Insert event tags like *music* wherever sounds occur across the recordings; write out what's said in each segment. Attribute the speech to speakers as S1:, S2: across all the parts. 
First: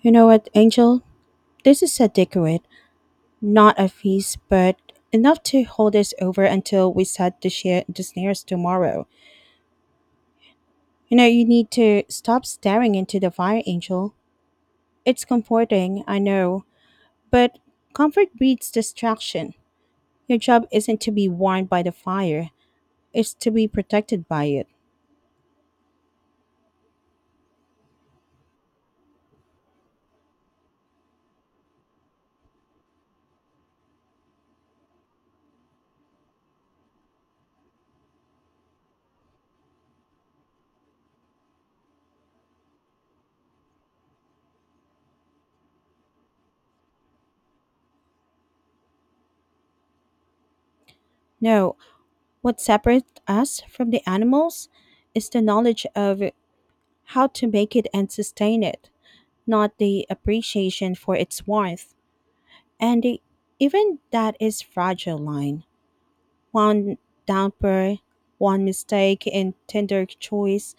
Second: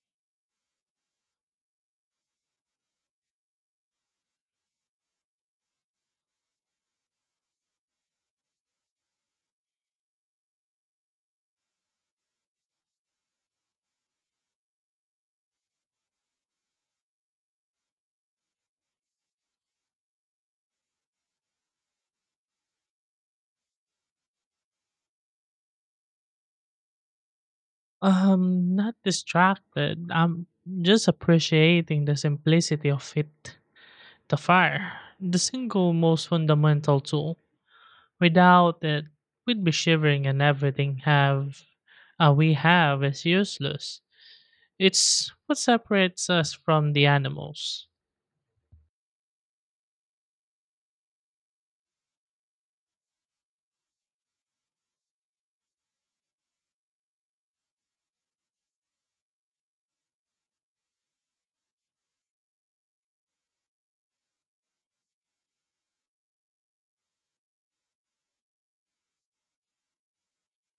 S1: You know what, Angel? This is a decorate, not a feast, but enough to hold us over until we set the snares tomorrow. You know, you need to stop staring into the fire, Angel. It's comforting, I know, but comfort breeds distraction. Your job isn't to be warmed by the fire, it's to be protected by it.
S2: Not distracted. I'm just appreciating the simplicity of it. The fire, the single most fundamental tool. Without it, we'd be shivering, and everything have we have is useless. It's what separates us from the animals.
S1: No, what separates us from the animals is the knowledge of how to make it and sustain it, not the appreciation for its worth, And the, even that is fragile line. One damper, one mistake in tender choice,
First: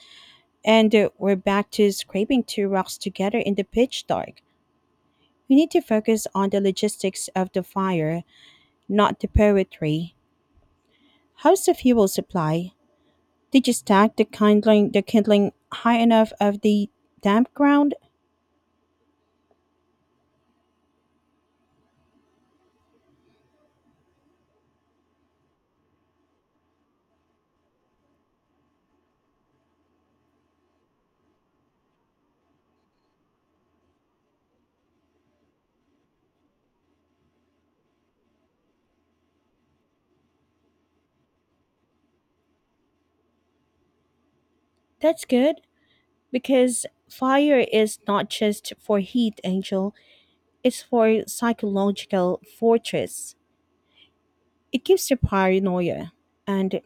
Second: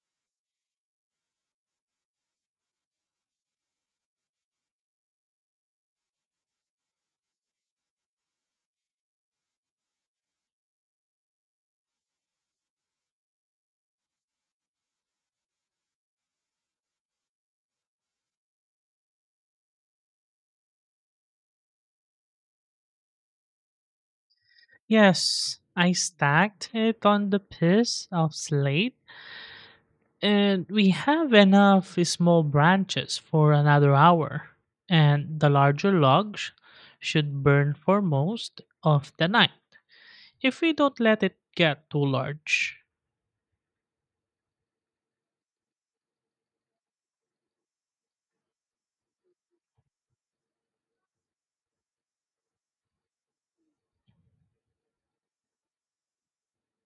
S1: and we're back to scraping two rocks together in the pitch dark. We need to focus on the logistics of the fire, not the poetry. How's the fuel supply? Did you stack the kindling high enough of the damp ground?
S2: Yes, I stacked it on the piece of slate. And we have enough small branches for another hour, and the larger logs should burn for most of the night if we don't let it get too large.
S1: That's good because fire is not just for heat, Angel. It's for psychological fortress. It gives you paranoia, and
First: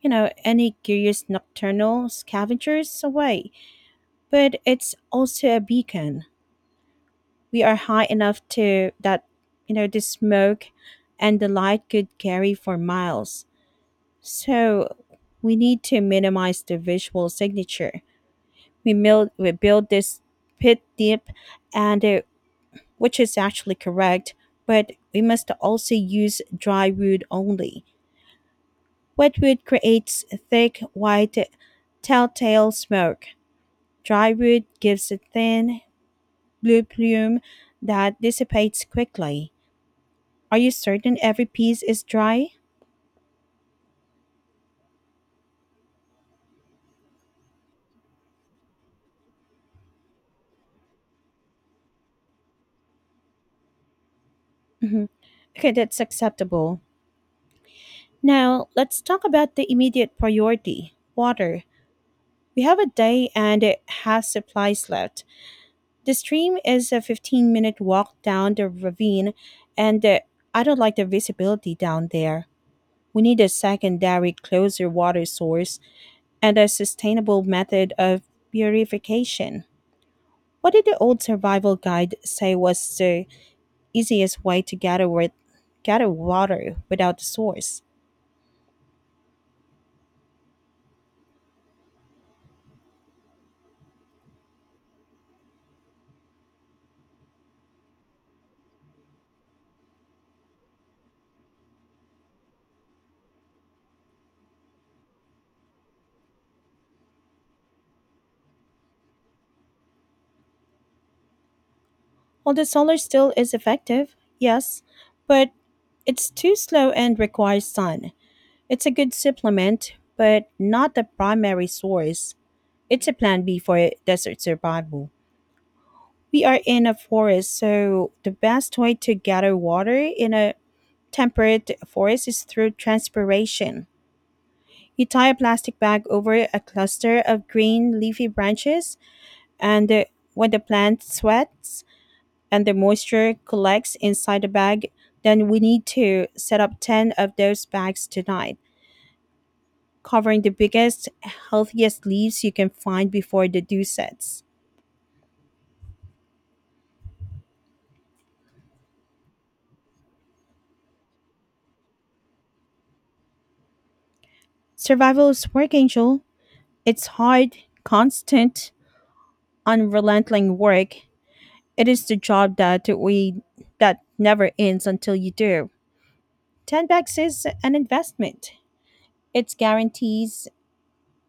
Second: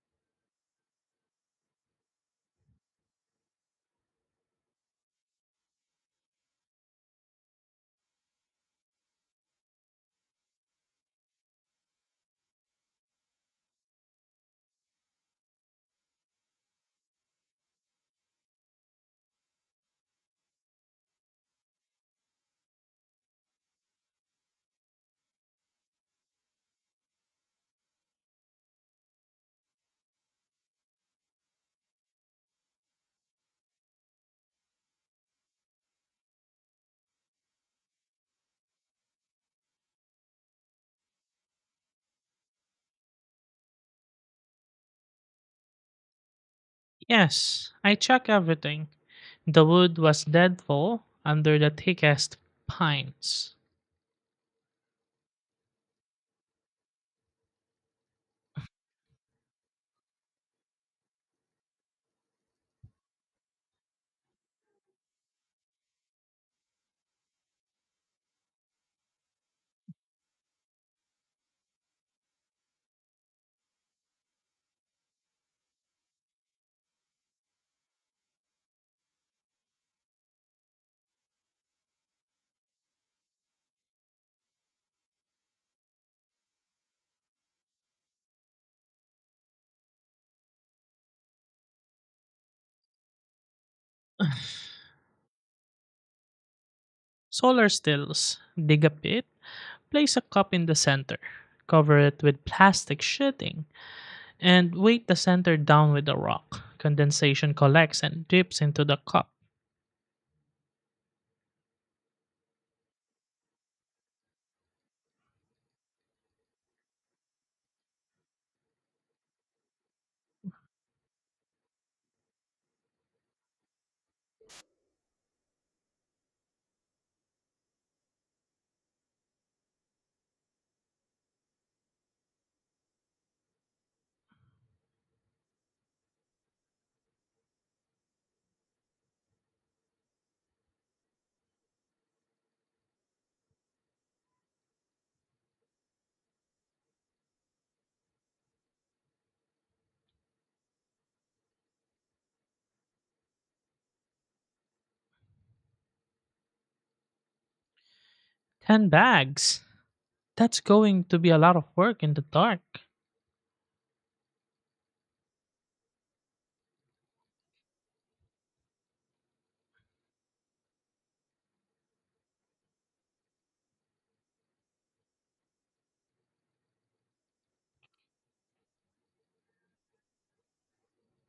S1: you know, any curious nocturnal scavengers away. But it's also a beacon. We are high enough to that, you know, the smoke and the light could carry for miles. So we need to minimize the visual signature. We build this pit deep, and it, which is actually correct, but we must also use dry wood only. Wet wood creates thick, white, telltale smoke. Drywood gives a thin, blue plume that dissipates quickly. Are you certain every piece is dry?
S2: Yes, I checked everything. The wood was deadfall under the thickest pines.
S1: Mhm. Okay, that's acceptable. Now, let's talk about the immediate priority water. We have a day and it has supplies left. The stream is a 15-minute walk down the ravine, and I don't like the visibility down there. We need a secondary, closer water source and a sustainable method of purification. What did the old survival guide say was the easiest way to gather water without the source?
S2: Solar stills, dig a pit, place a cup in the center, cover it with plastic sheeting, and weight the center down with a rock. Condensation collects and drips into the cup.
S1: Well, the solar still is effective, yes, but it's too slow and requires sun. It's a good supplement, but not the primary source. It's a plan B for desert survival. We are in a forest, so the best way to gather water in a temperate forest is through transpiration. You tie a plastic bag over a cluster of green leafy branches, and when the plant sweats and the moisture collects inside the bag, then we need to set up 10 of those bags tonight, covering the biggest, healthiest leaves you can find before the dew sets.
S2: 10 bags. That's going to be a lot of work in the dark.
S1: Survival is work, Angel. It's hard, constant, unrelenting work. It is the job that never ends until you do. 10 bucks is an investment. It guarantees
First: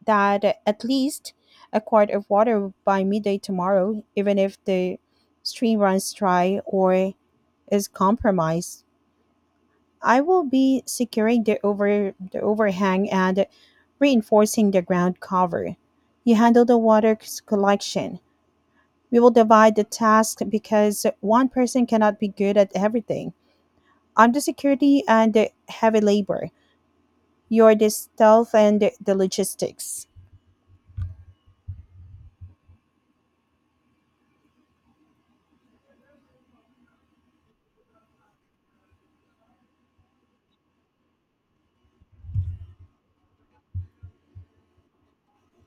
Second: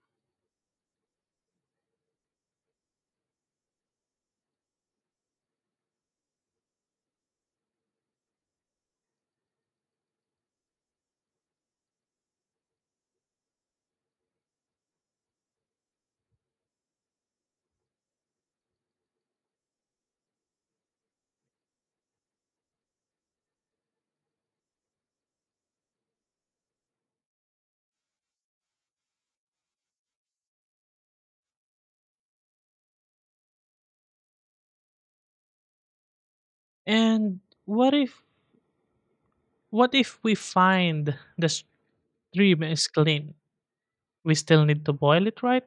S1: that at least a quart of water by midday tomorrow, even if the stream runs dry or is compromised. I will be securing the overhang and reinforcing the ground cover. You handle the collection. We will divide the task because one person cannot be good at everything. I'm the security and the heavy labor. You're the stealth and the logistics.
S2: And what if what if we find the stream is clean? We still need to boil it, right?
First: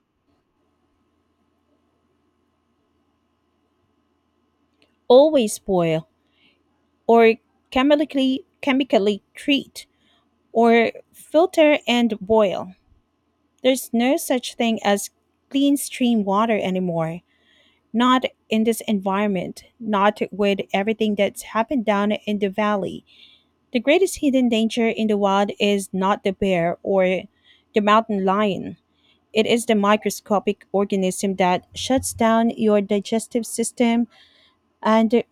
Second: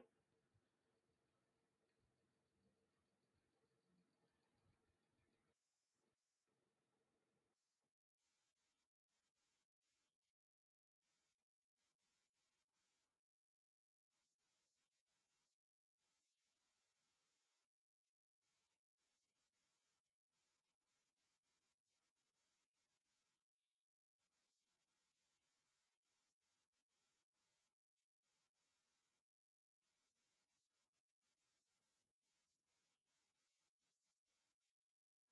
S1: Always boil or chemically treat or filter and boil. There's no such thing as clean stream water anymore. Not in this environment, not with everything that's happened down in the valley. The greatest hidden danger in the wild is not the bear or the mountain lion. It is the microscopic organism that shuts down your digestive system, and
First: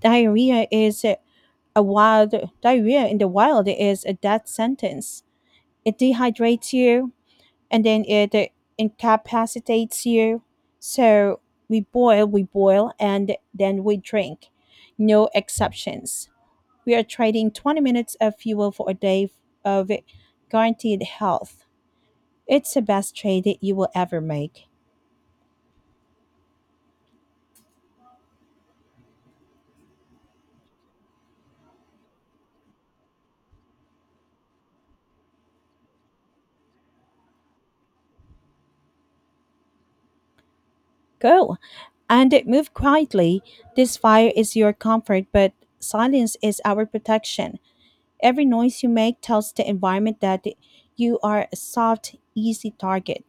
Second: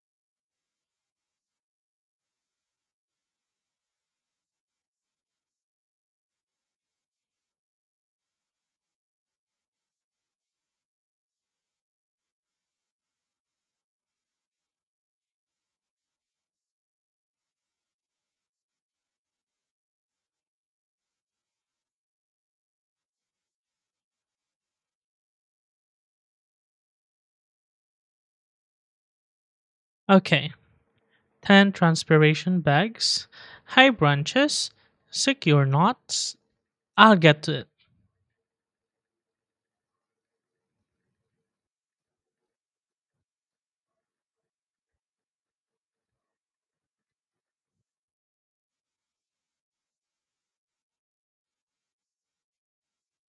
S1: diarrhea is a wild diarrhea in the wild is a death sentence. It dehydrates you, and then it incapacitates you. So we boil, and then we drink. No exceptions. We are trading 20 minutes of fuel for a day of guaranteed health. It's the best trade that you will ever make.
S2: Okay. 10 transpiration bags, high branches, secure knots. I'll get to it.
S1: Go and move quietly. This fire is your comfort, but silence is our protection. Every noise you make tells the environment that you are a soft, easy target.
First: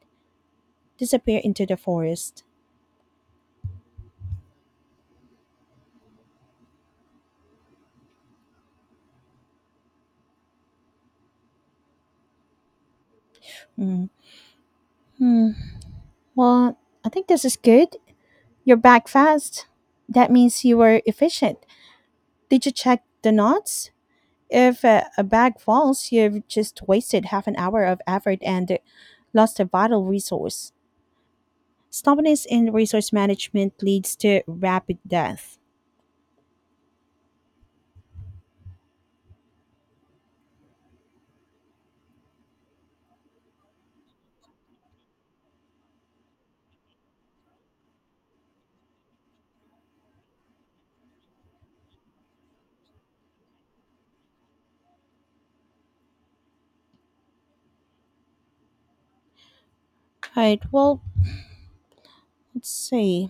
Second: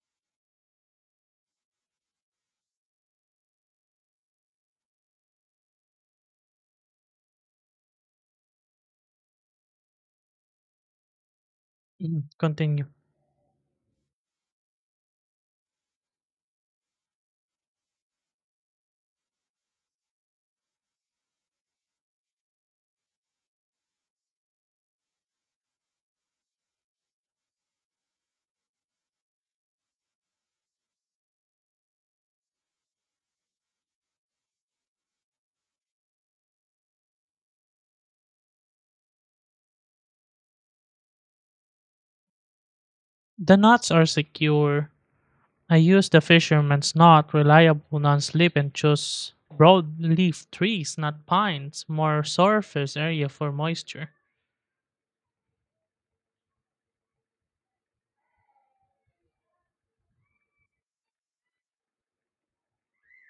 S1: Disappear into the forest.
S2: Mm, continue.
S1: Mm. Hmm. Well, I think this is good. You're back fast. That means you were efficient. Did you check the knots? If a bag falls, you've just wasted half an hour of effort and lost a vital resource. Stubbornness in resource management leads to rapid death.
S2: The knots are secure. I used the fisherman's knot, reliable non slip, and chose broadleaf trees, not pines, more surface area for moisture.
S1: Right. Well, let's see.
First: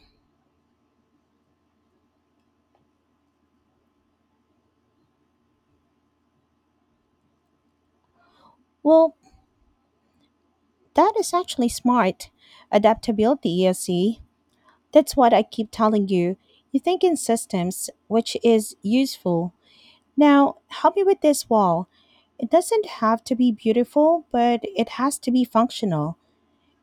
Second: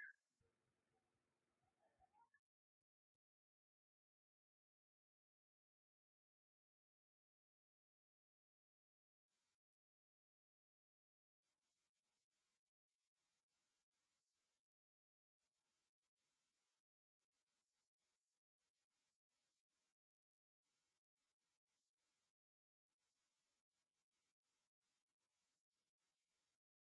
S1: Well, that is actually smart. Adaptability, you see. That's what I keep telling you. You think in systems, which is useful. Now, help me with this wall. It doesn't have to be beautiful, but it has to be functional.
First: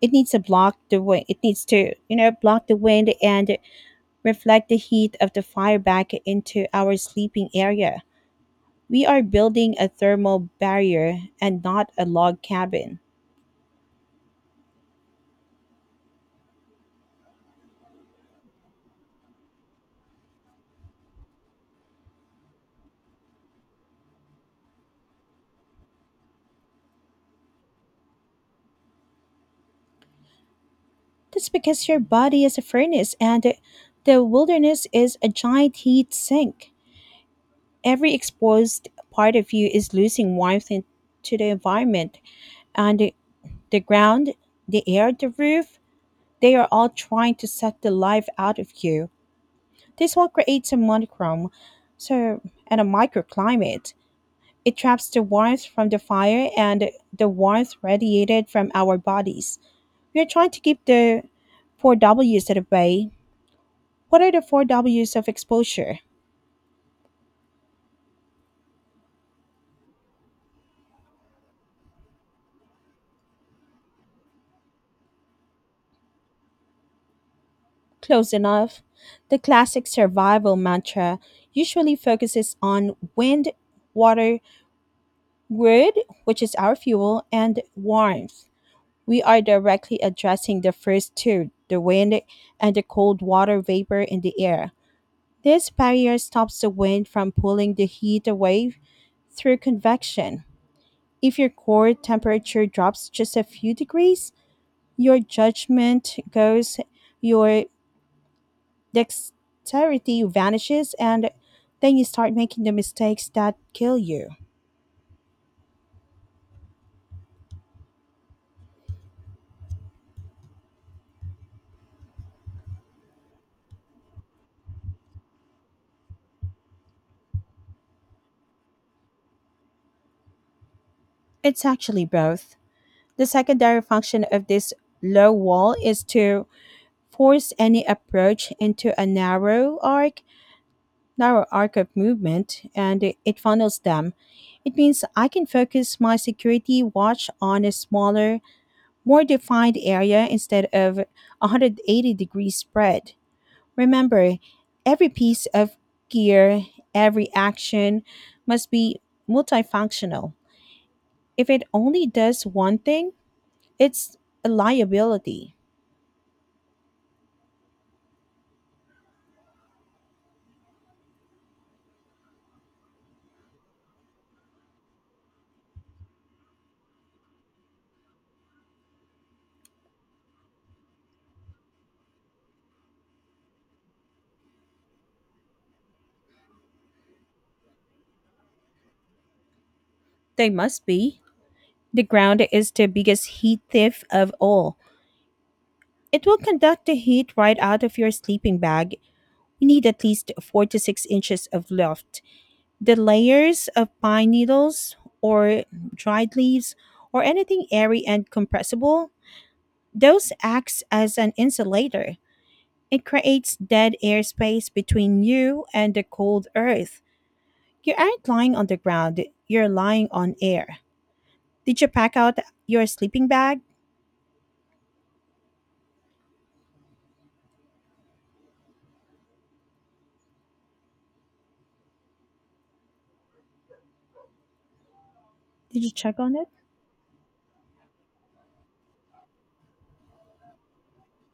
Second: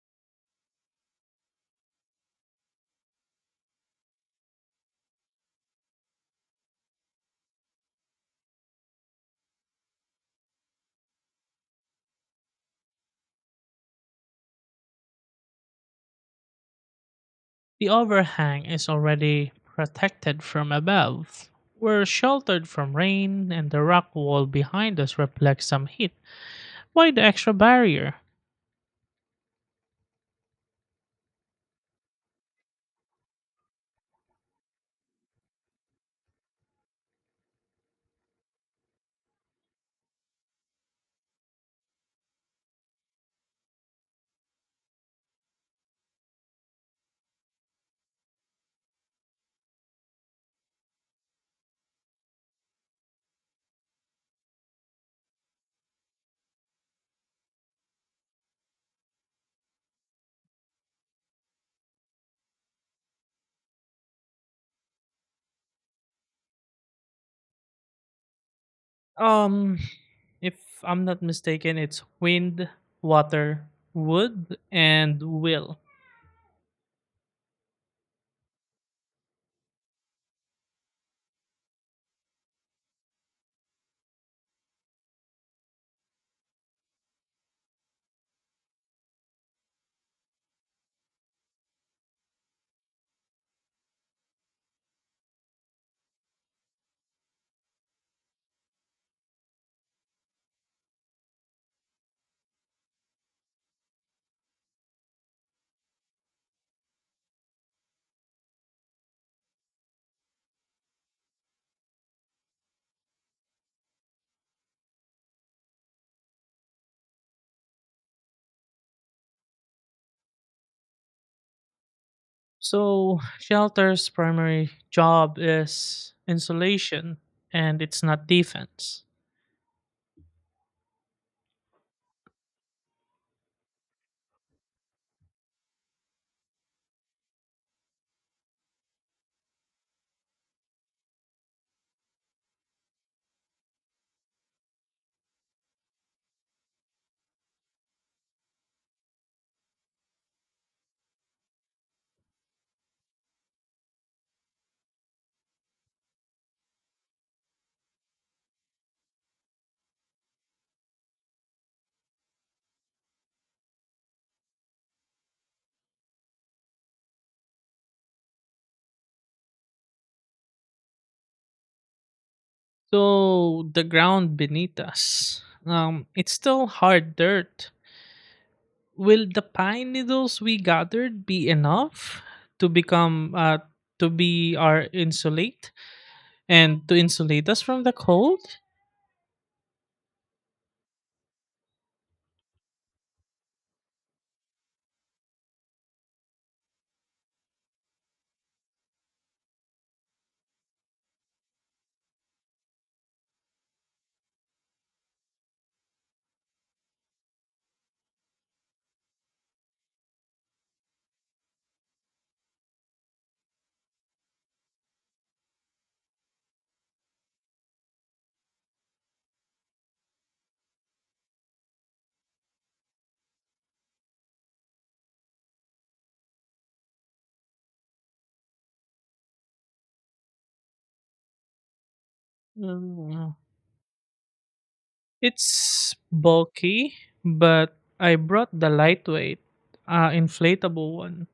S1: It needs to block the wind. It needs to, you know, block the wind and reflect the heat of the fire back into our sleeping area. We are building a thermal barrier and not a log cabin.
S2: The overhang is already protected from above. We're sheltered from rain, and the rock wall behind us reflects some heat. Why the extra barrier?
S1: That's because your body is a furnace and the wilderness is a giant heat sink. Every exposed part of you is losing warmth to the environment and the ground, the air, the roof, they are all trying to suck the life out of you. This will create a monochrome, so and a microclimate. It traps the warmth from the fire and the warmth radiated from our bodies. We are trying to keep the four W's at bay. What are the four W's of exposure?
S2: Um, if I'm not mistaken, it's wind, water, wood, and will.
S1: Close enough. The classic survival mantra usually focuses on wind, water, wood, which is our fuel, and warmth. We are directly addressing the first two the wind and the cold water vapor in the air. This barrier stops the wind from pulling the heat away through convection. If your core temperature drops just a few degrees, your judgment goes, your dexterity vanishes and then you start making the mistakes that kill you.
S2: So, shelter's primary job is insulation and it's not defense.
S1: It's actually both. The secondary function of this low wall is to force any approach into a narrow arc of movement, and it funnels them. It means I can focus my security watch on a smaller, more defined area instead of 180 degree spread. Remember, every piece of gear, every action must be multifunctional. If it only does one thing, it's a liability.
S2: So the ground beneath us, it's still hard dirt. Will the pine needles we gathered be enough to become uh, to be our insulate and to insulate us from the cold?
S1: They must be. The ground is the biggest heat thief of all. It will conduct the heat right out of your sleeping bag. You need at least 4 to 6 inches of loft. The layers of pine needles or dried leaves or anything airy and compressible, those acts as an insulator. It creates dead air space between you and the cold earth. You aren't lying on the ground, you're lying on air. Did you pack out your sleeping bag?
S2: Mm,
S1: Did you
S2: it's
S1: check on it?
S2: bulky, but I brought the lightweight, inflatable one.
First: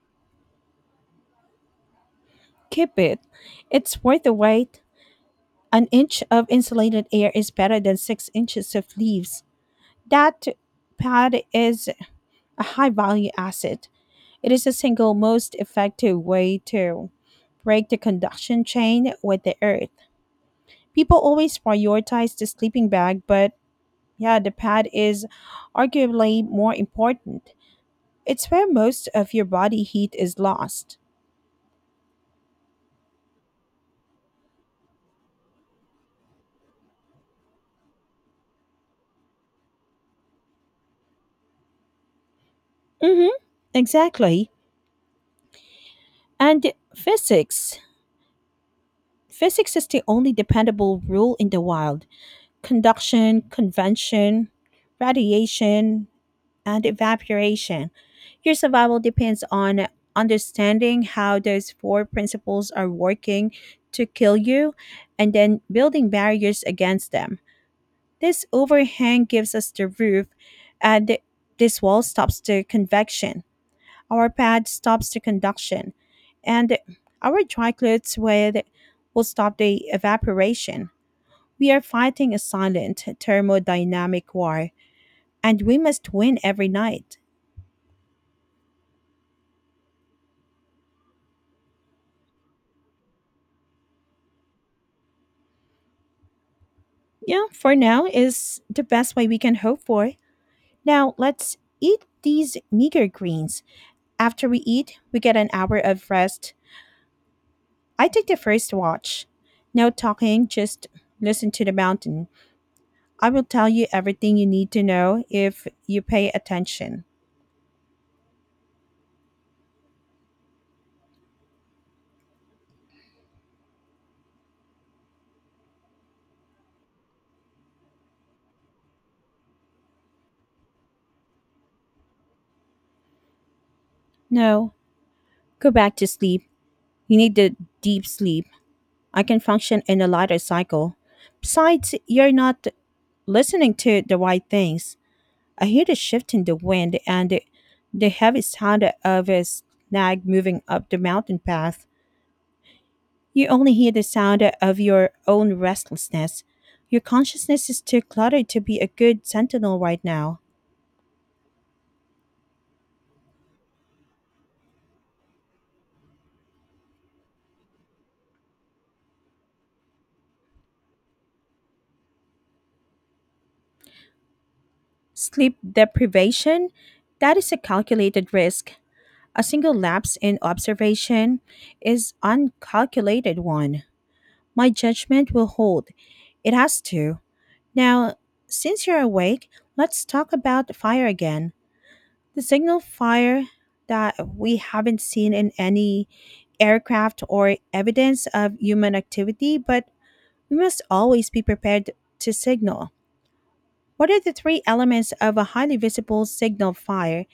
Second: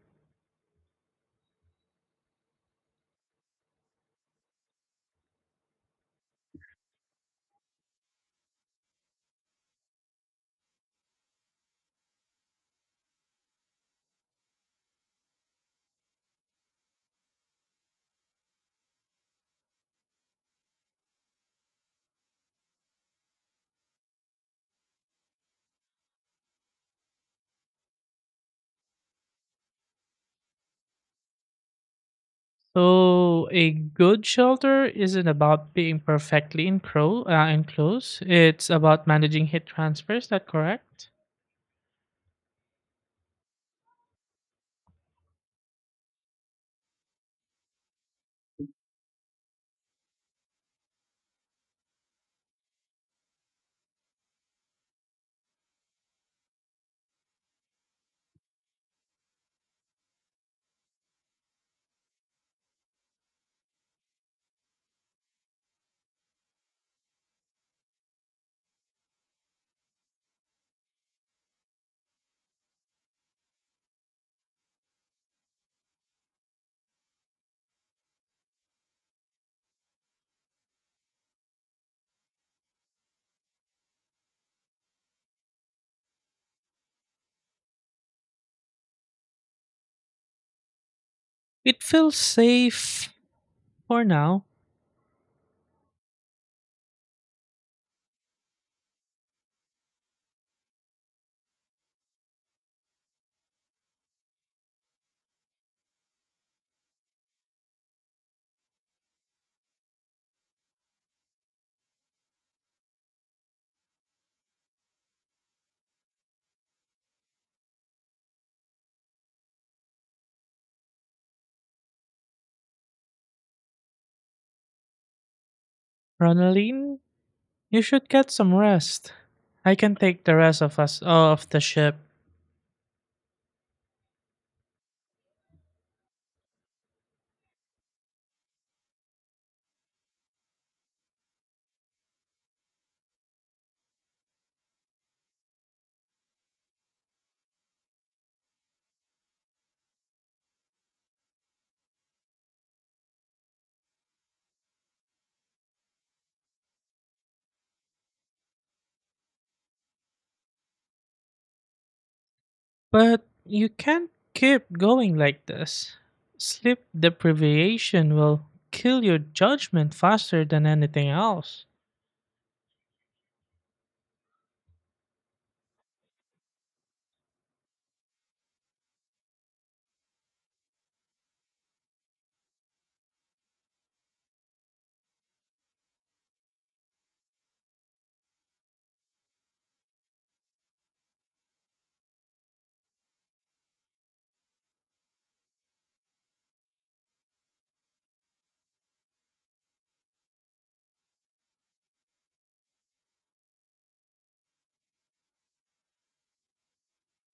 S1: Keep it. It's worth the wait. An inch of insulated air is better than 6 inches of leaves. That pad is a high value asset. It is the single most effective way to break the conduction chain with the earth. People always prioritize the sleeping bag, but yeah, the pad is arguably more important. It's where most of your body heat is lost.
S2: So a good shelter isn't about being perfectly enclosed. It's about managing heat transfer. Is that correct?
S1: Mm-hmm. Exactly. And physics. Physics is the only dependable rule in the wild. Conduction, convention, radiation, and evaporation. Your survival depends on understanding how those four principles are working to kill you and then building barriers against them. This overhang gives us the roof, and this wall stops the convection. Our pad stops the conduction, and our dry clothes with will stop the evaporation. We are fighting a silent thermodynamic war, and we must win every night.
S2: It feels safe for now.
S1: Yeah, for now is the best way we can hope for. Now, let's eat these meager greens. After we eat, we get an hour of rest. I take the first watch. No talking, just listen to the mountain. I will tell you everything you need to know if you pay attention.
S2: Ronaline, you should get some rest. I can take the rest of us off the ship.
S1: No, go back to sleep. You need the deep sleep. I can function in a lighter cycle. Besides, you're not listening to the right things. I hear the shift in the wind and the heavy sound of a snag moving up the mountain path. You only hear the sound of your own restlessness. Your consciousness is too cluttered to be a good sentinel right now.
S2: But you can't keep going like this. Sleep deprivation will kill your judgment faster than anything else.
S1: Sleep deprivation? That is a calculated risk. A single lapse in observation is uncalculated one. My judgment will hold. It has to. Now, since you're awake, let's talk about the fire again. The signal fire that we haven't seen in any aircraft or evidence of human activity, but we must always be prepared to signal. What are the three elements of a highly visible signal fire,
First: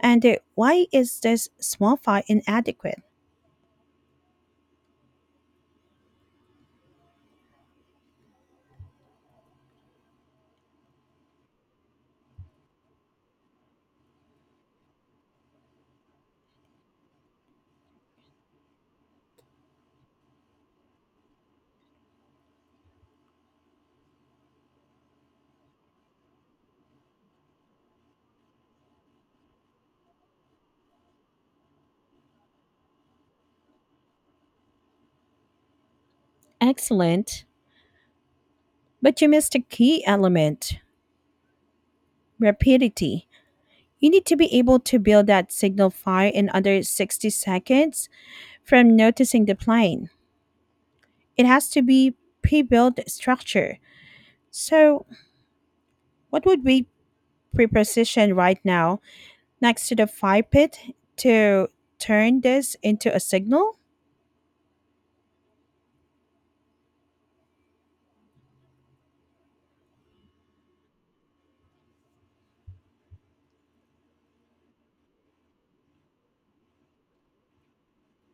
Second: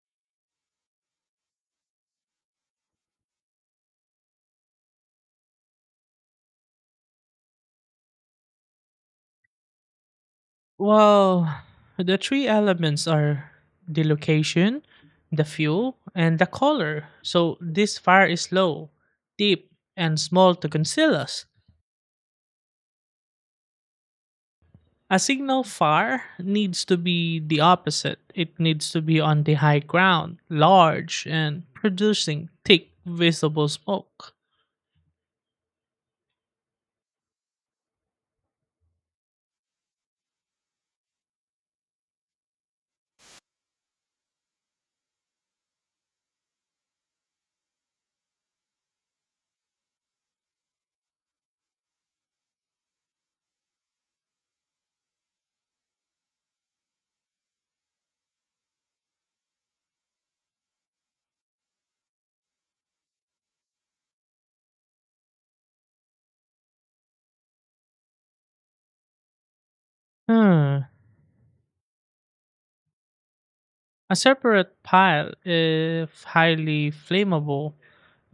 S1: and why is this small fire inadequate?
S2: Well, the three elements are the location, the fuel, and the color. So this fire is low, deep, and small to conceal us. A signal fire needs to be the opposite. It needs to be on the high ground, large, and producing thick, visible smoke.
S1: Excellent. But you missed a key element rapidity. You need to be able to build that signal fire in under 60 seconds from noticing the plane. It has to be pre-built structure. So what would we pre-position right now next to the fire pit to turn this into a signal?
S2: Hmm. A separate pile, if highly flammable,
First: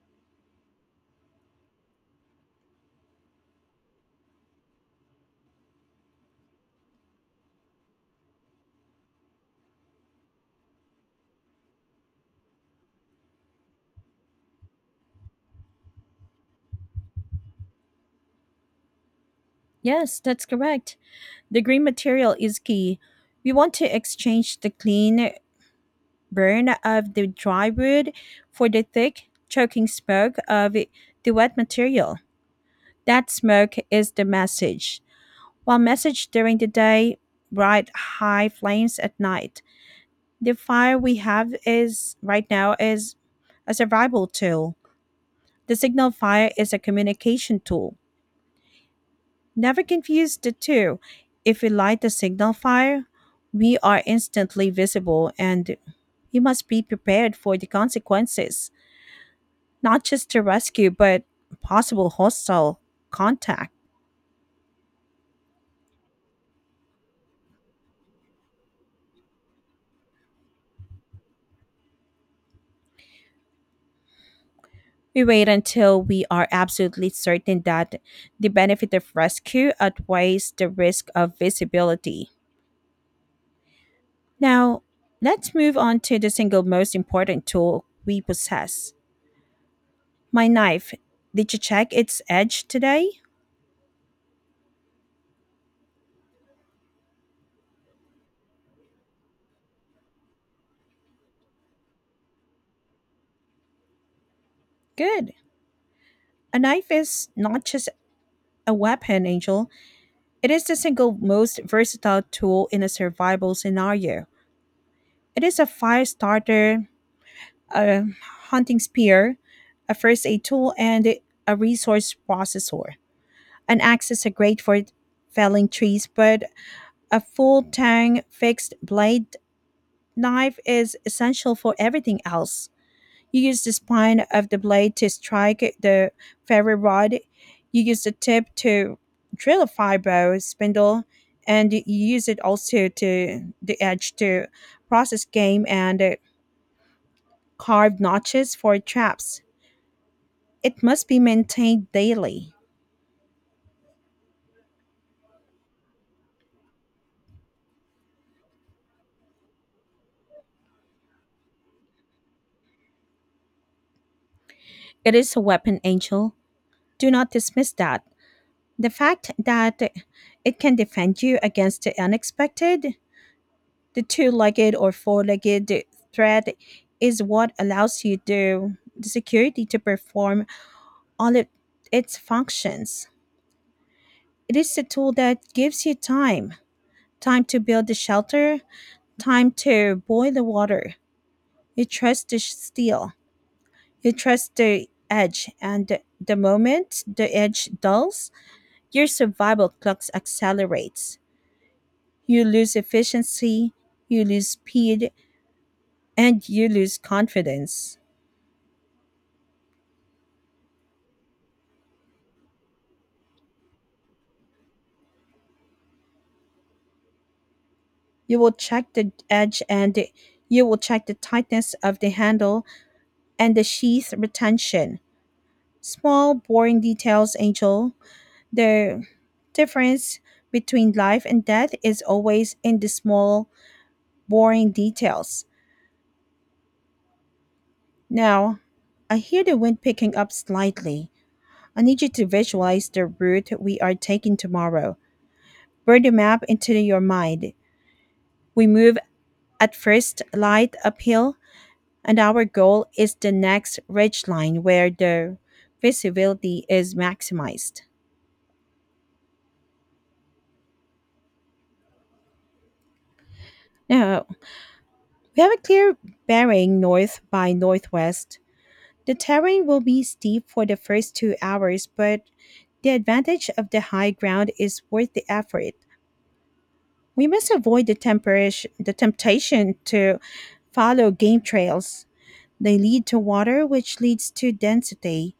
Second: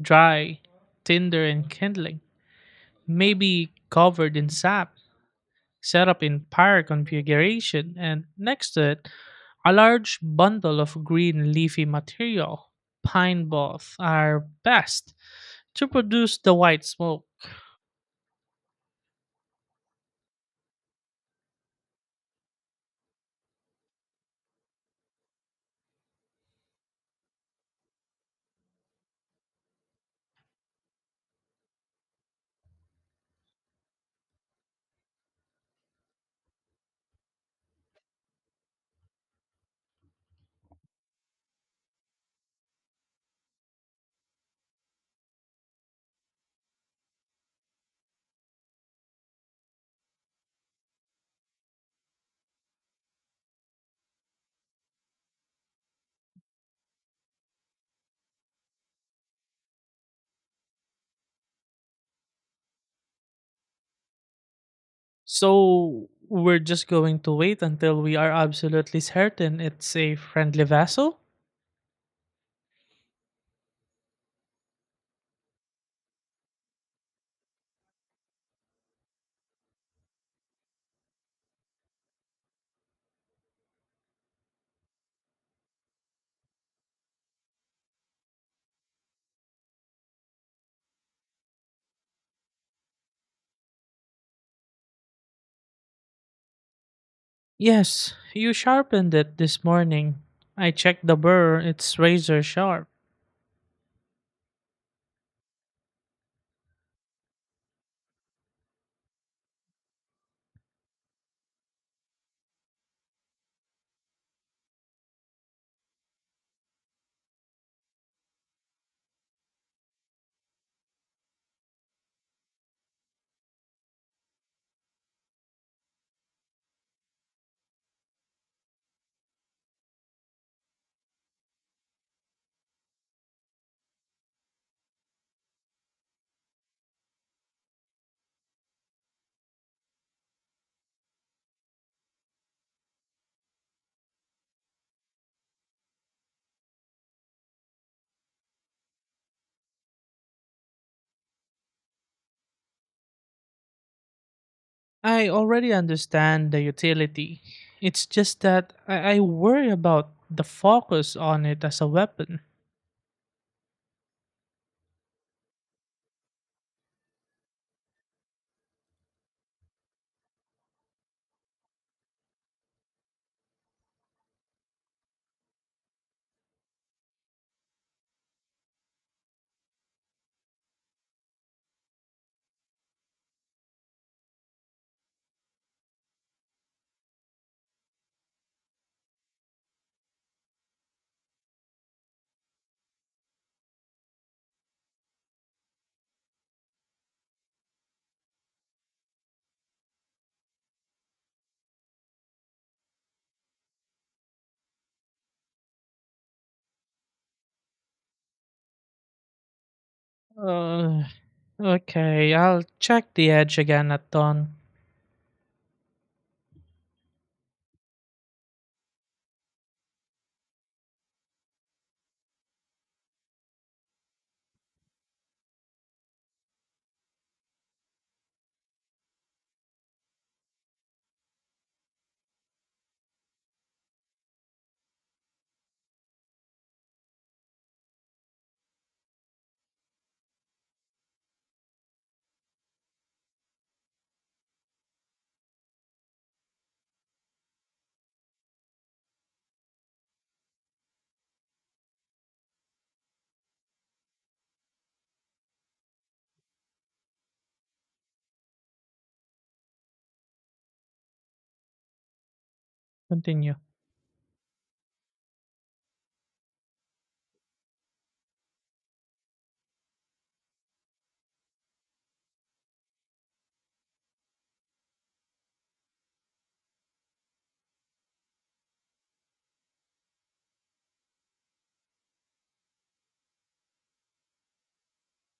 S2: dry, tinder, and kindling. May be covered in sap, set up in pyre configuration, and next to it, a large bundle of green leafy material. Pine both are best to produce the white smoke.
S1: Yes, that's correct. The green material is key. We want to exchange the clean burn of the dry wood for the thick, choking smoke of the wet material. That smoke is the message. While message during the day, bright, high flames at night. The fire we have is right now is a survival tool. The signal fire is a communication tool. Never confuse the two. If we light the signal fire, we are instantly visible and we must be prepared for the consequences, not just the rescue, but possible hostile contact.
S2: So we're just going to wait until we are absolutely certain it's a friendly vessel?
S1: We wait until we are absolutely certain that the benefit of rescue outweighs the risk of visibility. Now, let's move on to the single most important tool we possess, my knife. Did you check its edge today?
S2: Yes, you sharpened it this morning. I checked the burr, it's razor sharp.
S1: Good. A knife is not just a weapon, Angel. It is the single most versatile tool in a survival scenario. It is a fire starter, a hunting spear, a first aid tool, and a resource processor. An axe is great for felling trees, but a full tang fixed blade knife is essential for everything else. You use the spine of the blade to strike the ferro rod, you use the tip to drill a fibro spindle, and you use it also to the edge to process game and carve notches for traps. It must be maintained daily.
S2: I already understand the utility. It's just that I worry about the focus on it as a weapon.
S1: It is a weapon, Angel. Do not dismiss that. The fact that it can defend you against the unexpected, the two legged or four legged threat, is what allows you the security to perform all it, its functions. It is the tool that gives you time, time to build the shelter, time to boil the water. You trust the sh- steel You trust the edge, and the moment the edge dulls, your survival clock accelerates. You lose efficiency, you lose speed, and you lose confidence.
S2: Uh, okay, I'll check the edge again at dawn.
S1: You will check the edge and you will check the tightness of the handle and the sheath retention. Small, boring details, Angel. The difference between life and death is always in the small, boring details. Now, I hear the wind picking up slightly. I need you to visualize the route we are taking tomorrow. Burn the map into your mind. We move at first light uphill, and our goal is the next ridge line where the visibility is maximized.
S2: Continue.
S1: Now, we have a clear bearing north by northwest. The terrain will be steep for the first 2 hours, but the advantage of the high ground is worth the effort. We must avoid the temptation to follow game trails. They lead to water, which leads to density.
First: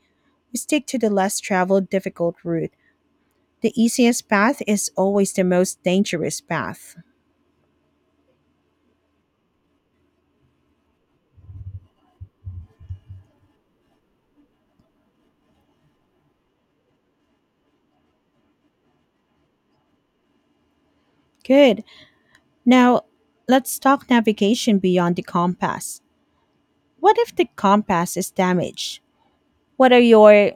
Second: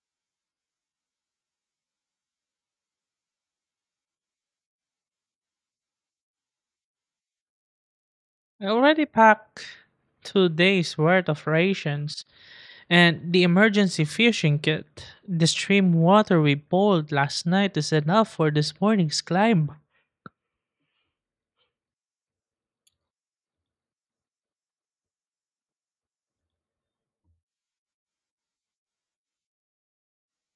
S1: We stick to the less traveled, difficult route. The easiest path is always the most dangerous path.
S2: I already packed 2 days' worth of rations, and the emergency fishing kit, the stream water we boiled last night is enough for this morning's climb.
S1: Good. Now, let's talk navigation beyond the compass. What if the compass is damaged? What are your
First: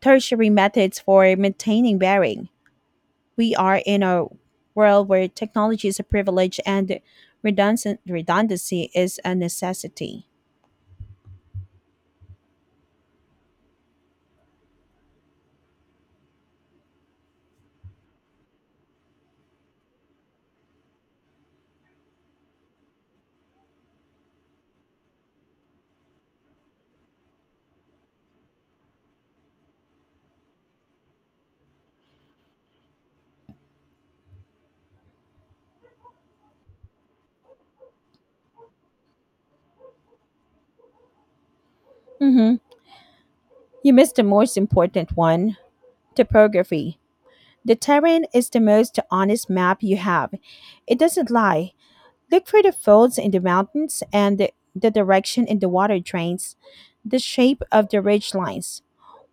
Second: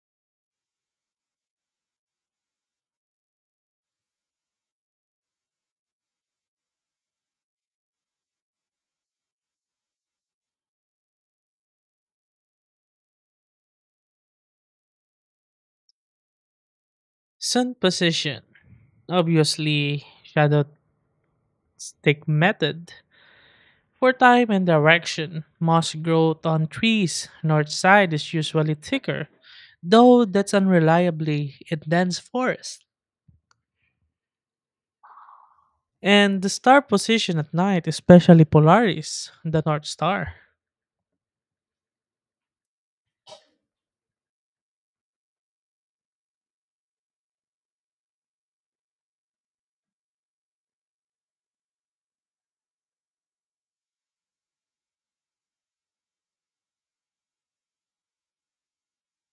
S1: tertiary methods for maintaining bearing? We are in a world where technology is a privilege and redundancy is a necessity.
S2: Sun position, obviously shadow stick method. For time and direction, moss growth on trees, north side is usually thicker, though that's unreliably in dense forest. And the star position at night, especially Polaris, the North Star.
S1: hmm You missed the most important one, topography. The terrain is the most honest map you have. It doesn't lie. Look for the folds in the mountains and the direction in the water drains, the shape of the ridge lines.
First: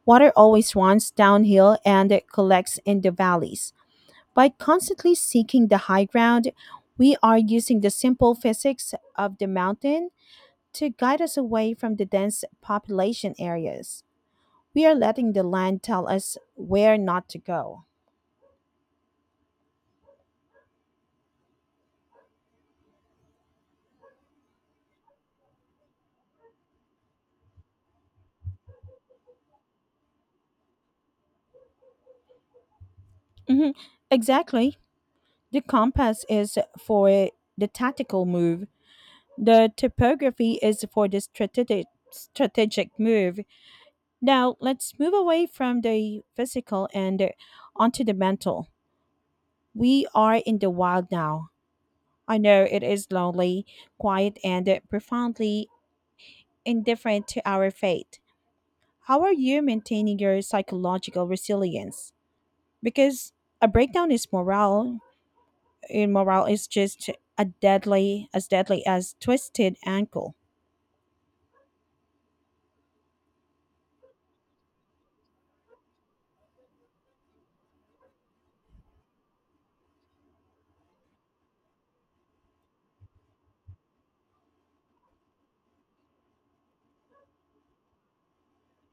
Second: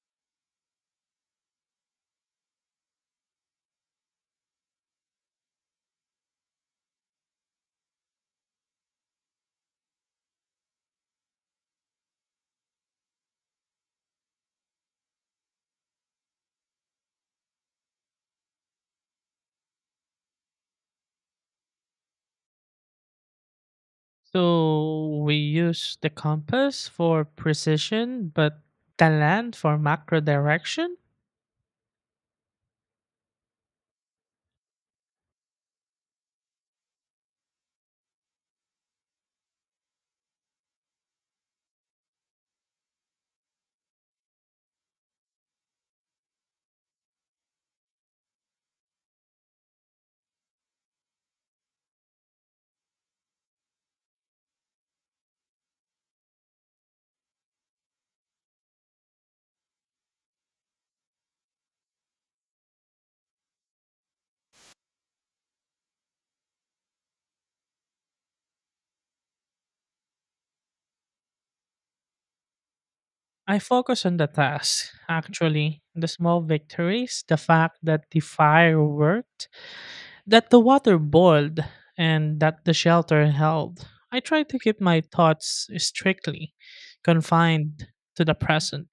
S1: Water always runs downhill and it collects in the valleys. By constantly seeking the high ground, we are using the simple physics of the mountain to guide us away from the dense population areas. We are letting the land tell us where not to go.
S2: So we use the compass for precision, but the land for macro direction.
S1: Mhm, exactly. The compass is for the tactical move. The topography is for the strategic move. Now let's move away from the physical and onto the mental. We are in the wild now. I know it is lonely, quiet, and profoundly indifferent to our fate. How are you maintaining your psychological resilience? Because a breakdown is morale immoral is just a deadly as twisted ankle.
S2: I focus on the task, actually, the small victories, the fact that the fire worked, that the water boiled, and that the shelter held. I try to keep my thoughts strictly confined to the present.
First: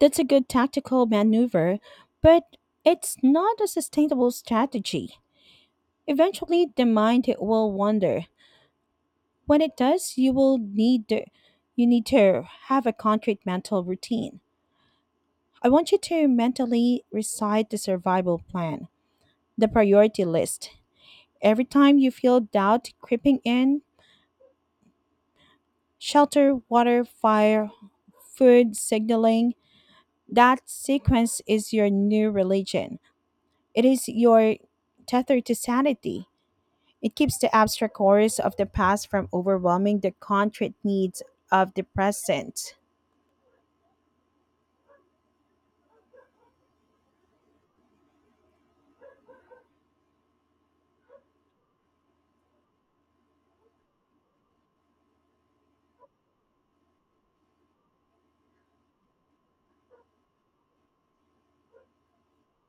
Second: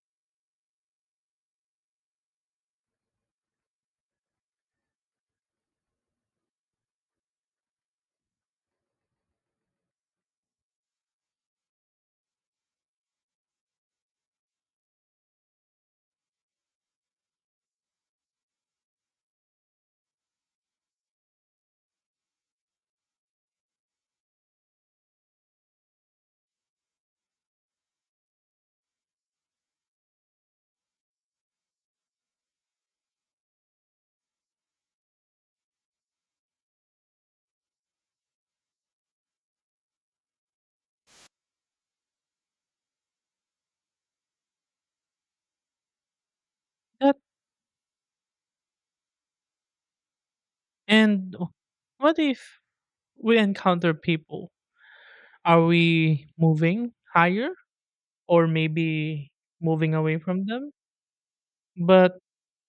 S1: That's a good tactical maneuver, but it's not a sustainable strategy. Eventually the mind will wander. When it does, you need to have a concrete mental routine. I want you to mentally recite the survival plan, the priority list. Every time you feel doubt creeping in, shelter, water, fire, food signaling, that sequence is your new religion. It is your tether to sanity. It keeps the abstract horrors of the past from overwhelming the concrete needs of the present.
S2: That and what if we encounter people? Are we moving higher or maybe moving away from them. But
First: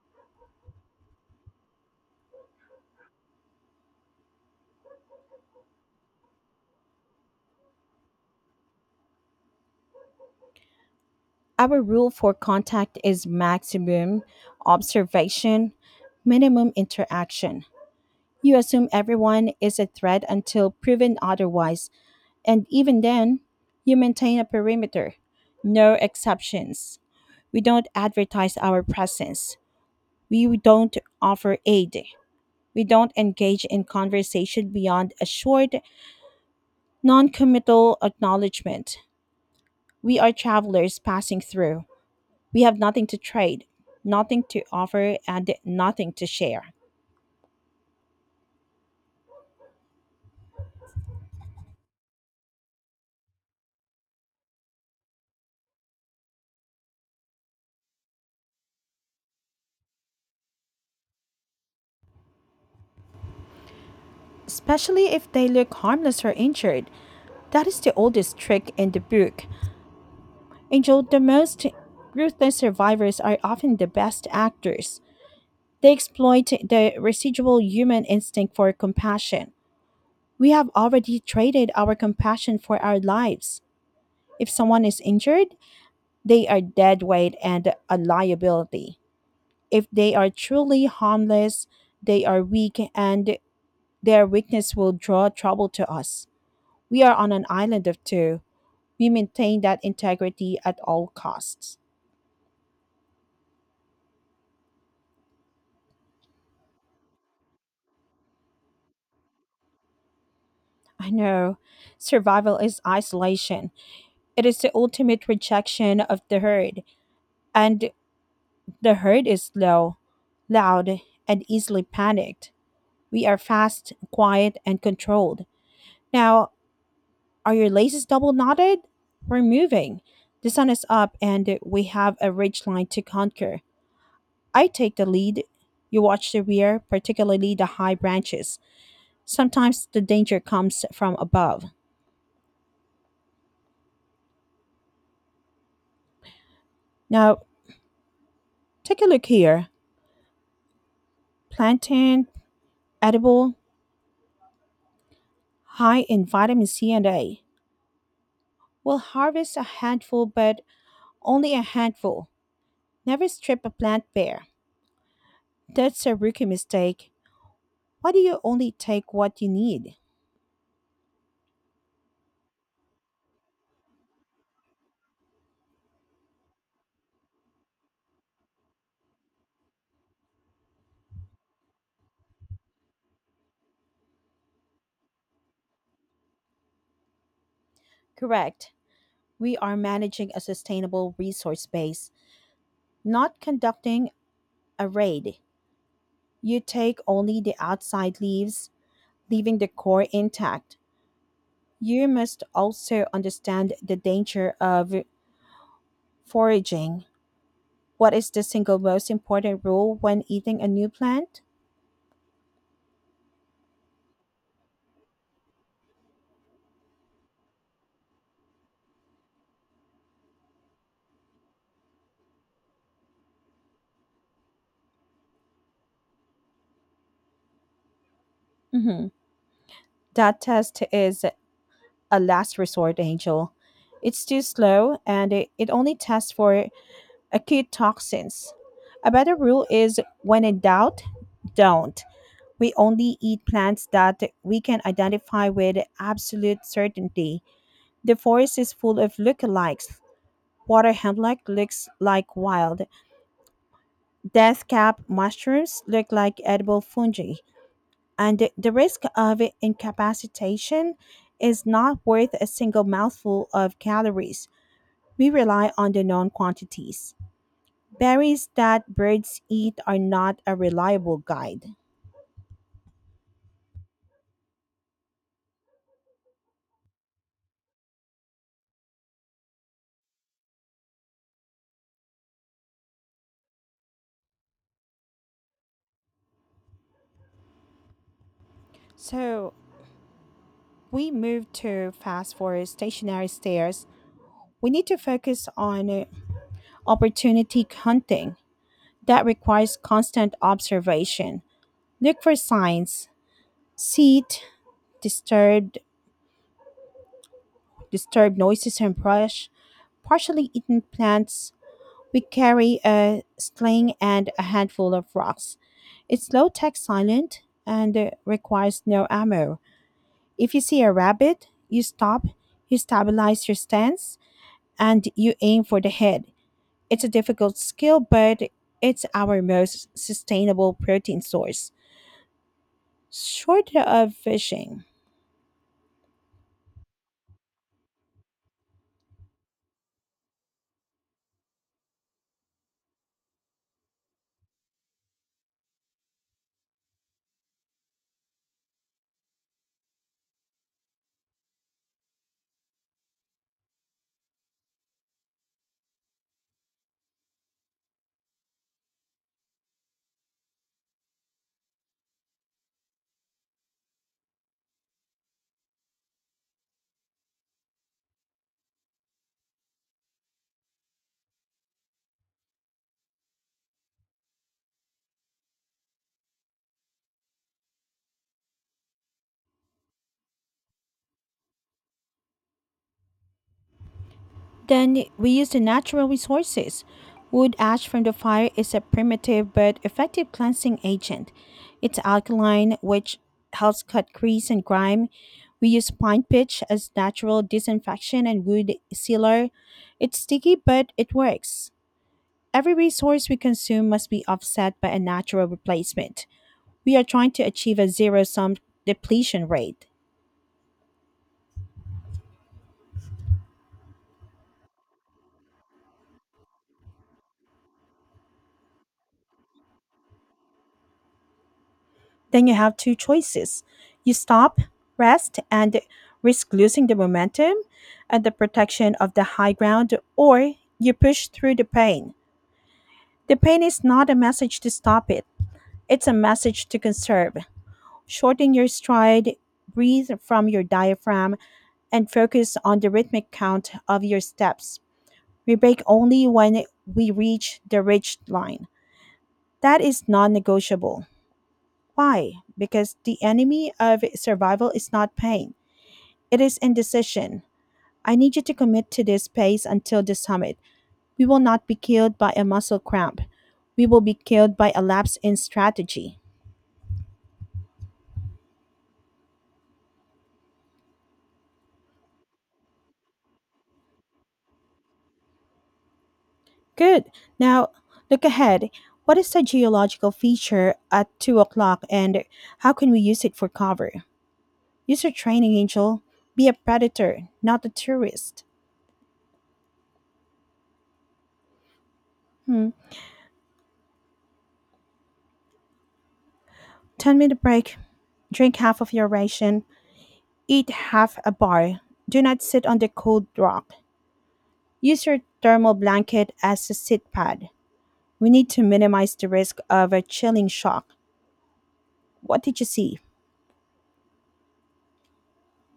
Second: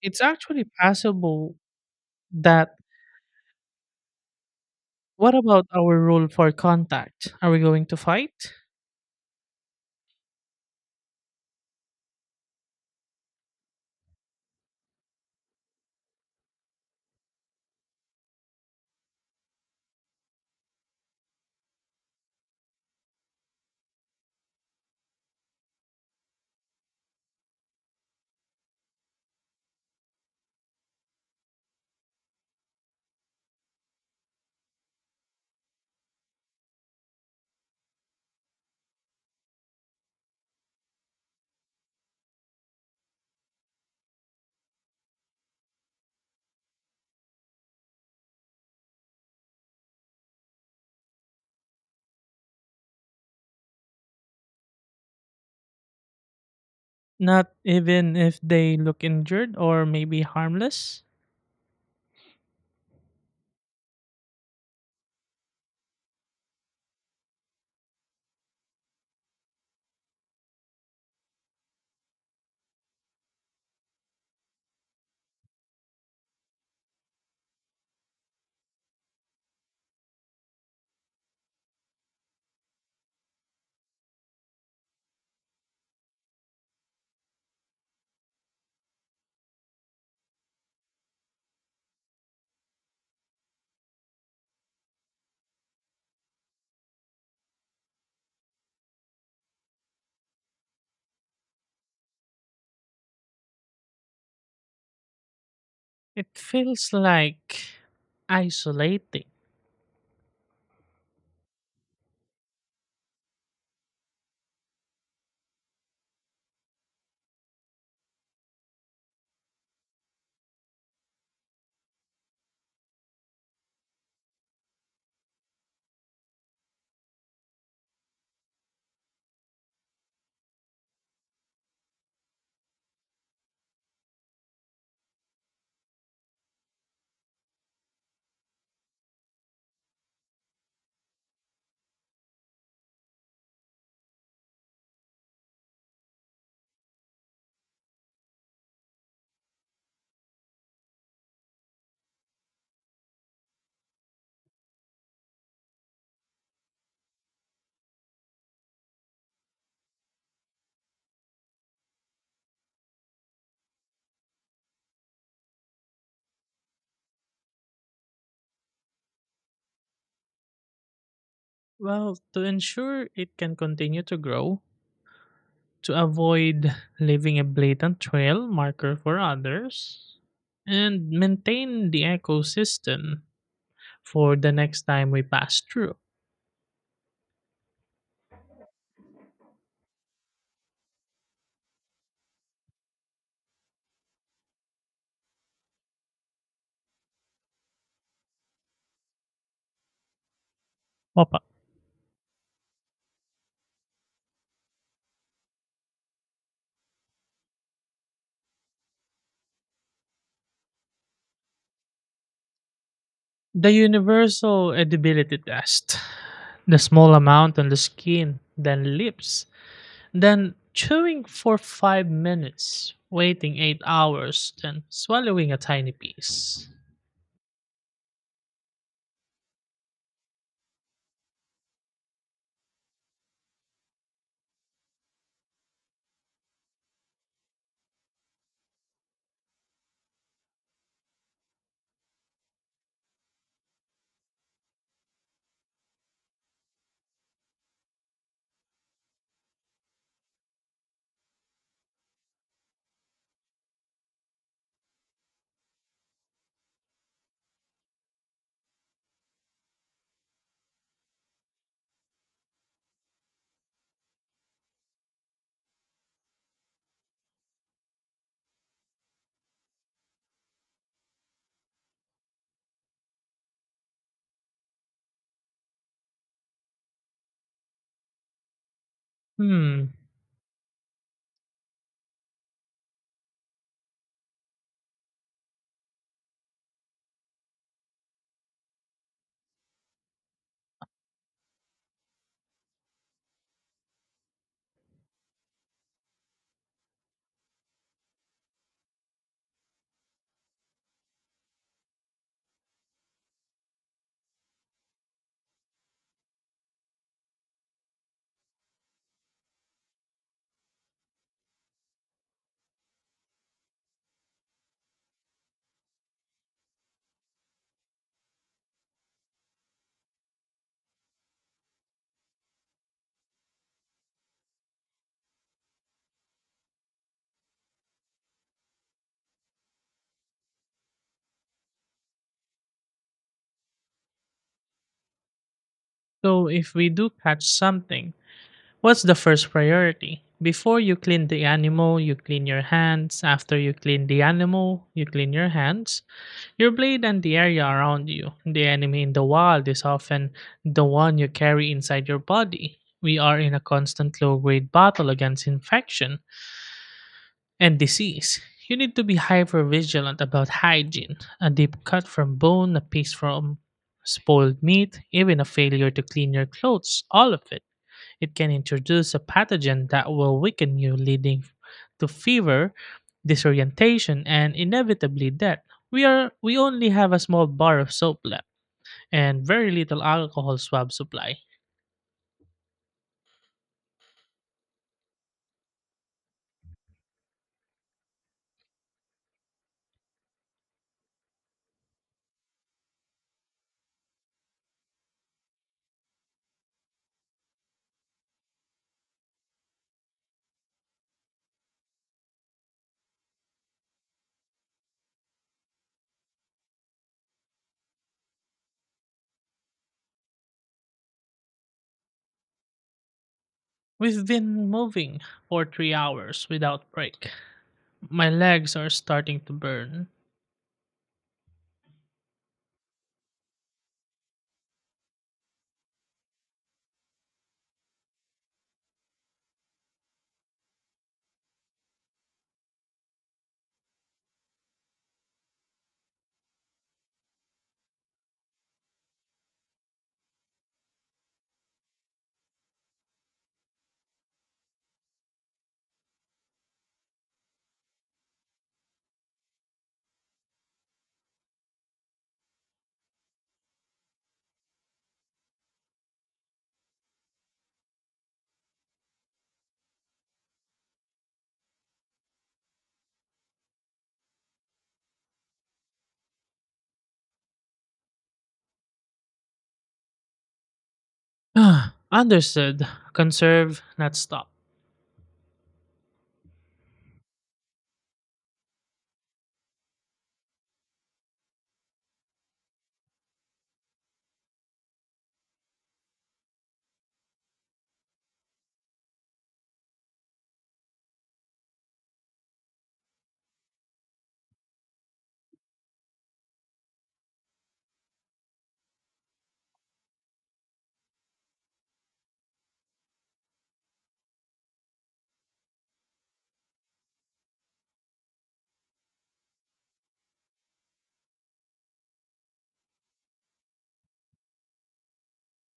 S2: it's actually possible that what about our rule for contact? Are we going to fight?
S1: Our rule for contact is maximum observation, minimum interaction. You assume everyone is a threat until proven otherwise, and even then, you maintain a perimeter, no exceptions. We don't advertise our presence. We don't offer aid. We don't engage in conversation beyond a short, non committal acknowledgement. We are travelers passing through. We have nothing to trade, nothing to offer, and nothing to share.
S2: Not even if they look injured or maybe harmless?
S1: Especially if they look harmless or injured. That is the oldest trick in the book. Angel, the most ruthless survivors are often the best actors. They exploit the residual human instinct for compassion. We have already traded our compassion for our lives. If someone is injured, they are dead weight and a liability. If they are truly harmless, they are weak and their weakness will draw trouble to us. We are on an island of two. We maintain that integrity at all costs.
S2: It feels like isolating.
S1: I know. Survival is isolation. It is the ultimate rejection of the herd. And the herd is loud, and easily panicked. We are fast, quiet, and controlled. Now, are your laces double knotted? We're moving. The sun is up, and we have a ridge line to conquer. I take the lead. You watch the rear, particularly the high branches. Sometimes the danger comes from above. Now, take a look here. Plantain, edible, high in vitamin C and A. We'll harvest a handful, but only a handful. Never strip a plant bare. That's a rookie mistake. Why do you only take what you need?
S2: Well, to ensure it can continue to grow, to avoid leaving a blatant trail marker for others, and maintain the ecosystem for the next time we pass through.
S1: Correct. We are managing a sustainable resource base, not conducting a raid. You take only the outside leaves, leaving the core intact.
S2: Opa.
S1: You must also understand the danger of foraging. What is the single most important rule when eating a new plant?
S2: The universal edibility test. The small amount on the skin, then lips, then chewing for 5 minutes, waiting 8 hours, then swallowing a tiny piece.
S1: Mhm. That test is a last resort, Angel. It's too slow and it only tests for acute toxins. A better rule is when in doubt, don't. We only eat plants that we can identify with absolute certainty. The forest is full of lookalikes. Water hemlock looks like wild. Death cap mushrooms look like edible fungi. And the risk of incapacitation is not worth a single mouthful of calories. We rely on the known quantities. Berries that birds eat are not a reliable guide.
S2: Hmm.
S1: So we move to fast forward stationary stairs. We need to focus on opportunity hunting that requires constant observation. Look for signs, seed, disturbed, disturbed noises and brush, partially eaten plants. We carry a sling and a handful of rocks. It's low tech silent and requires no ammo. If you see a rabbit, you stop, you stabilize your stance, and you aim for the head. It's a difficult skill, but it's our most sustainable protein source, short of fishing.
S2: So if we do catch something, what's the first priority? Before you clean the animal, you clean your hands. After you clean the animal, you clean your hands. Your blade and the area around you. The enemy in the wild is often the one you carry inside your body. We are in a constant low grade battle against infection and disease. You need to be hyper vigilant about hygiene. A deep cut from bone, a piece from spoiled meat, even a failure to clean your clothes, all of it. It can introduce a pathogen that will weaken you, leading to fever, disorientation, and inevitably death. We are we only have a small bar of soap left and very little alcohol swab supply.
S1: Then we use the natural resources. Wood ash from the fire is a primitive but effective cleansing agent. It's alkaline, which helps cut grease and grime. We use pine pitch as natural disinfection and wood sealer. It's sticky, but it works. Every resource we consume must be offset by a natural replacement. We are trying to achieve a zero sum depletion rate.
S2: We've been moving for 3 hours without break. My legs are starting to burn. *sighs*
S1: Then you have two choices. You stop, rest, and risk losing the momentum and the protection of the high ground, or you push through the pain. The pain is not a message to stop it, it's a message to conserve. Shorten your stride, breathe from your diaphragm, and focus on the rhythmic count of your steps. We break only when we reach the ridge line. That is non negotiable. Why? Because the enemy of survival is not pain, it is indecision. I need you to commit to this pace until the summit. We will not be killed by a muscle cramp. We will be killed by a lapse in strategy.
S2: Ah, understood. Conserve, not stop.
S1: Good. Now, look ahead. What is the geological feature at 2 o'clock and how can we use it for cover? Use your training, Angel. Be a predator, not a tourist. Hmm. 10-minute break. Drink half of your ration. Eat half a bar. Do not sit on the cold rock. Use your thermal blanket as a sit pad. We need to minimize the risk of a chilling shock. What did you see?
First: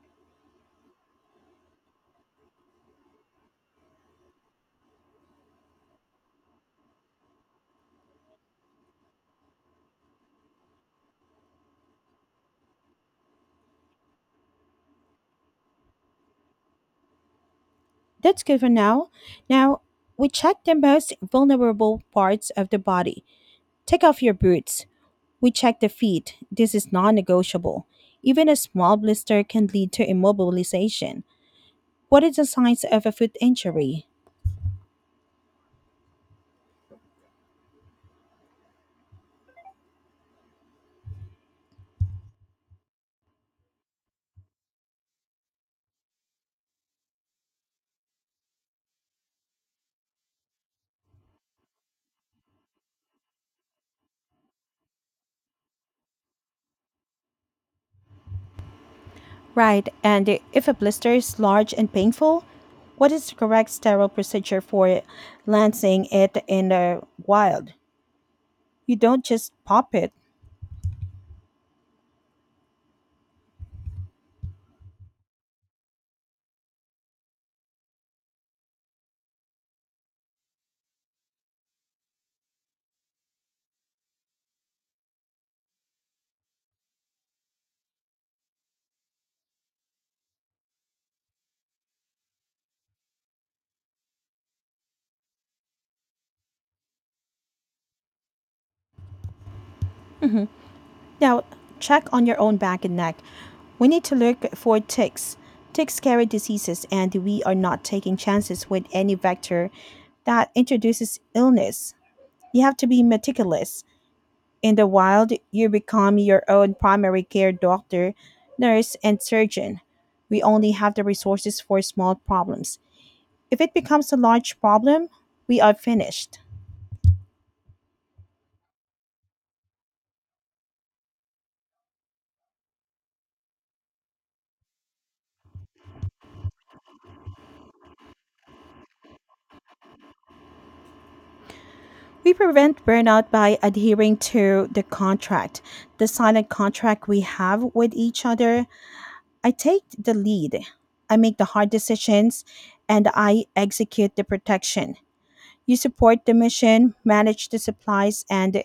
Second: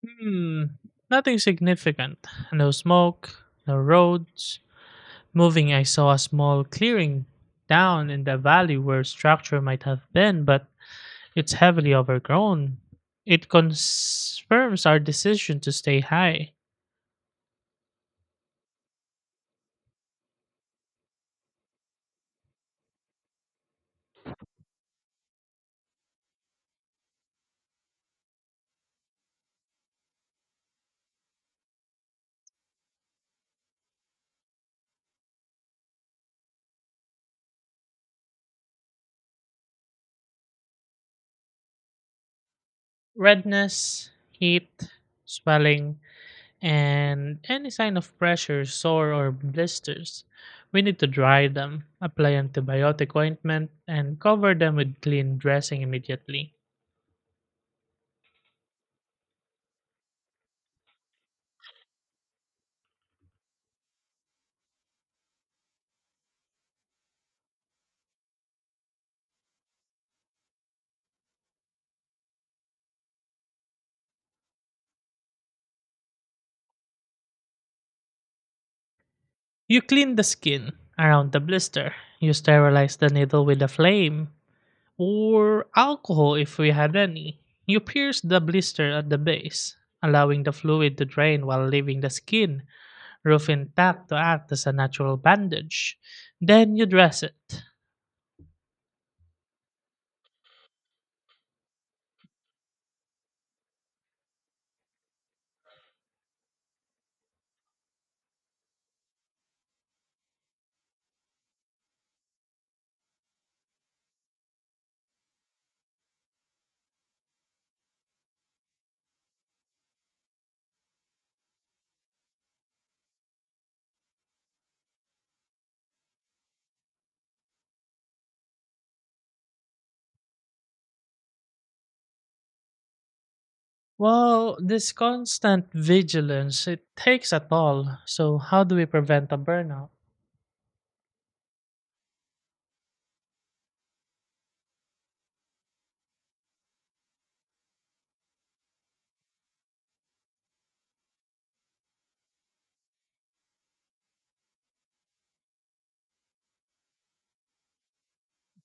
S2: Hmm. Nothing significant. No smoke, no roads, moving, I saw a small clearing down in the valley where structure might have been, but it's heavily overgrown. It confirms our decision to stay high.
S1: That's good for now. Now, we check the most vulnerable parts of the body. Take off your boots. We check the feet. This is non negotiable. Even a small blister can lead to immobilization. What is the signs of a foot injury?
S2: Redness, heat, swelling, and any sign of pressure, sore, or blisters. We need to dry them, apply antibiotic ointment, and cover them with clean dressing immediately.
S1: Right, and if a blister is large and painful, what is the correct sterile procedure for lancing it in the wild? You don't just pop it.
S2: You clean the skin around the blister. You sterilize the needle with a flame. Pour alcohol if we had any. You pierce the blister at the base, allowing the fluid to drain while leaving the skin, roof intact to act as a natural bandage. Then you dress it.
S1: Now, check on your own back and neck. We need to look for ticks. Ticks carry diseases, and we are not taking chances with any vector that introduces illness. You have to be meticulous. In the wild, you become your own primary care doctor, nurse, and surgeon. We only have the resources for small problems. If it becomes a large problem, we are finished.
S2: Well, this constant vigilance, it takes a toll. So, how do we prevent a burnout?
S1: We prevent burnout by adhering to the contract, the silent contract we have with each other. I take the lead, I make the hard decisions, and I execute the protection. You support the mission, manage the supplies, and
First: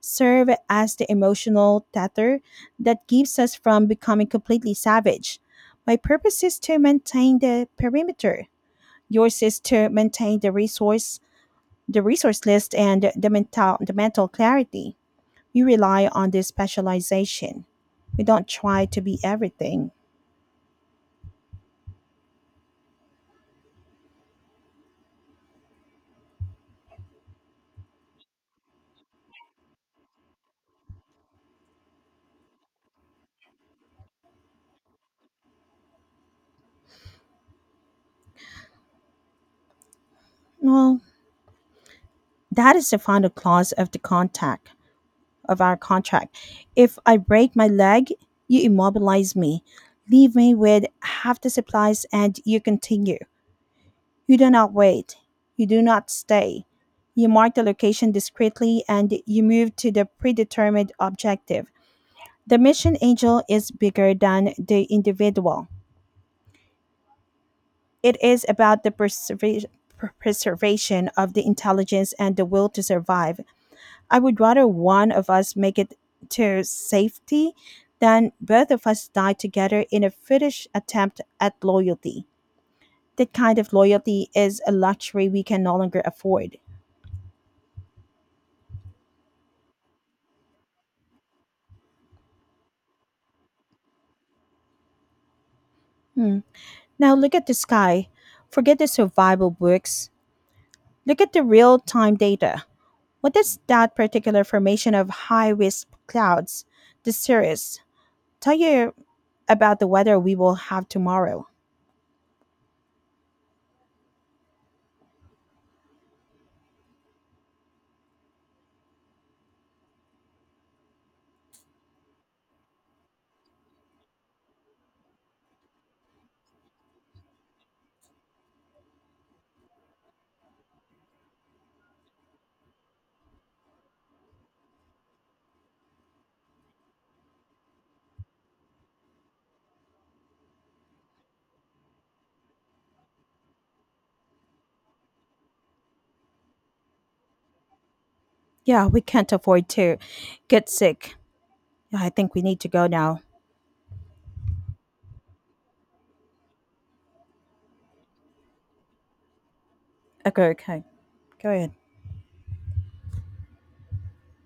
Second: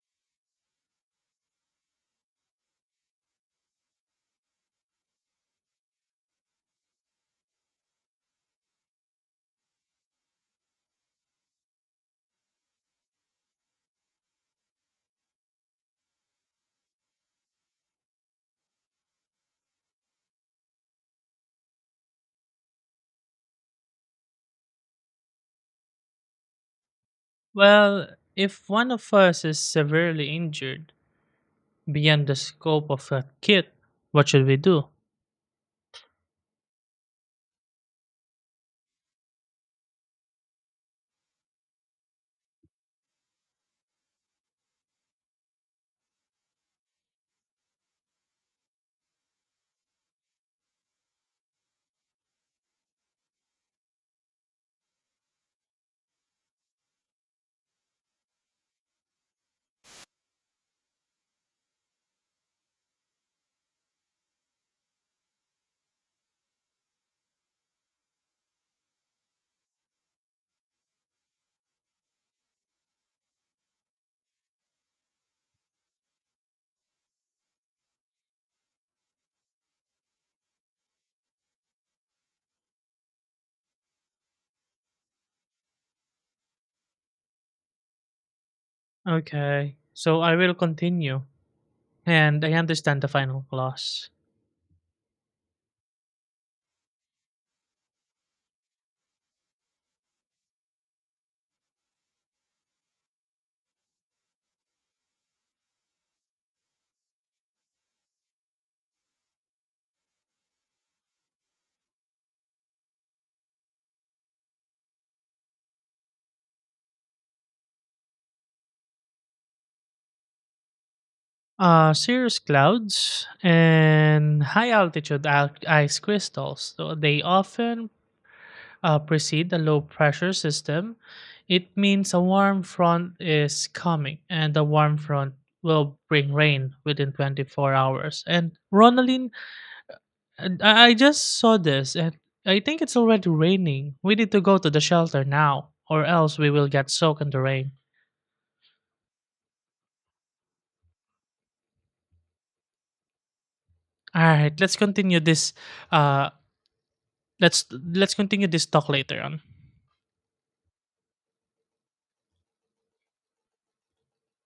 S1: serve as the emotional tether that keeps us from becoming completely savage. My purpose is to maintain the perimeter. Yours is to maintain the resource list, and the mental clarity. We rely on this specialization. We don't try to be everything.
S2: Well, if one of us is severely injured beyond the scope of a kit, what should we do?
S1: Well, that is the final clause of the contact of our contract. If I break my leg, you immobilize me. Leave me with half the supplies and you continue. You do not wait. You do not stay. You mark the location discreetly and you move to the predetermined objective. The mission angel is bigger than the individual. It is about the preservation of the intelligence and the will to survive. I would rather one of us make it to safety than both of us die together in a foolish attempt at loyalty. That kind of loyalty is a luxury we can no longer afford.
S2: Okay, so I will continue. And I understand the final clause.
S1: Hmm. Now look at the sky. Forget the survival books. Look at the real time data. What does that particular formation of high risk clouds, the cirrus, tell you about the weather we will have tomorrow?
S2: Cirrus clouds and high altitude ice crystals. So they often precede a low pressure system. It means a warm front is coming, and the warm front will bring rain within 24 hours. And Ronaline, and I just saw this, and I think it's already raining. We need to go to the shelter now, or else we will get soaked in the rain.
S1: Yeah, we can't afford to get sick. Yeah, I think we need to go now.
S2: All right, let's continue this uh, let's continue this talk later on.
S1: Okay, okay. Go ahead.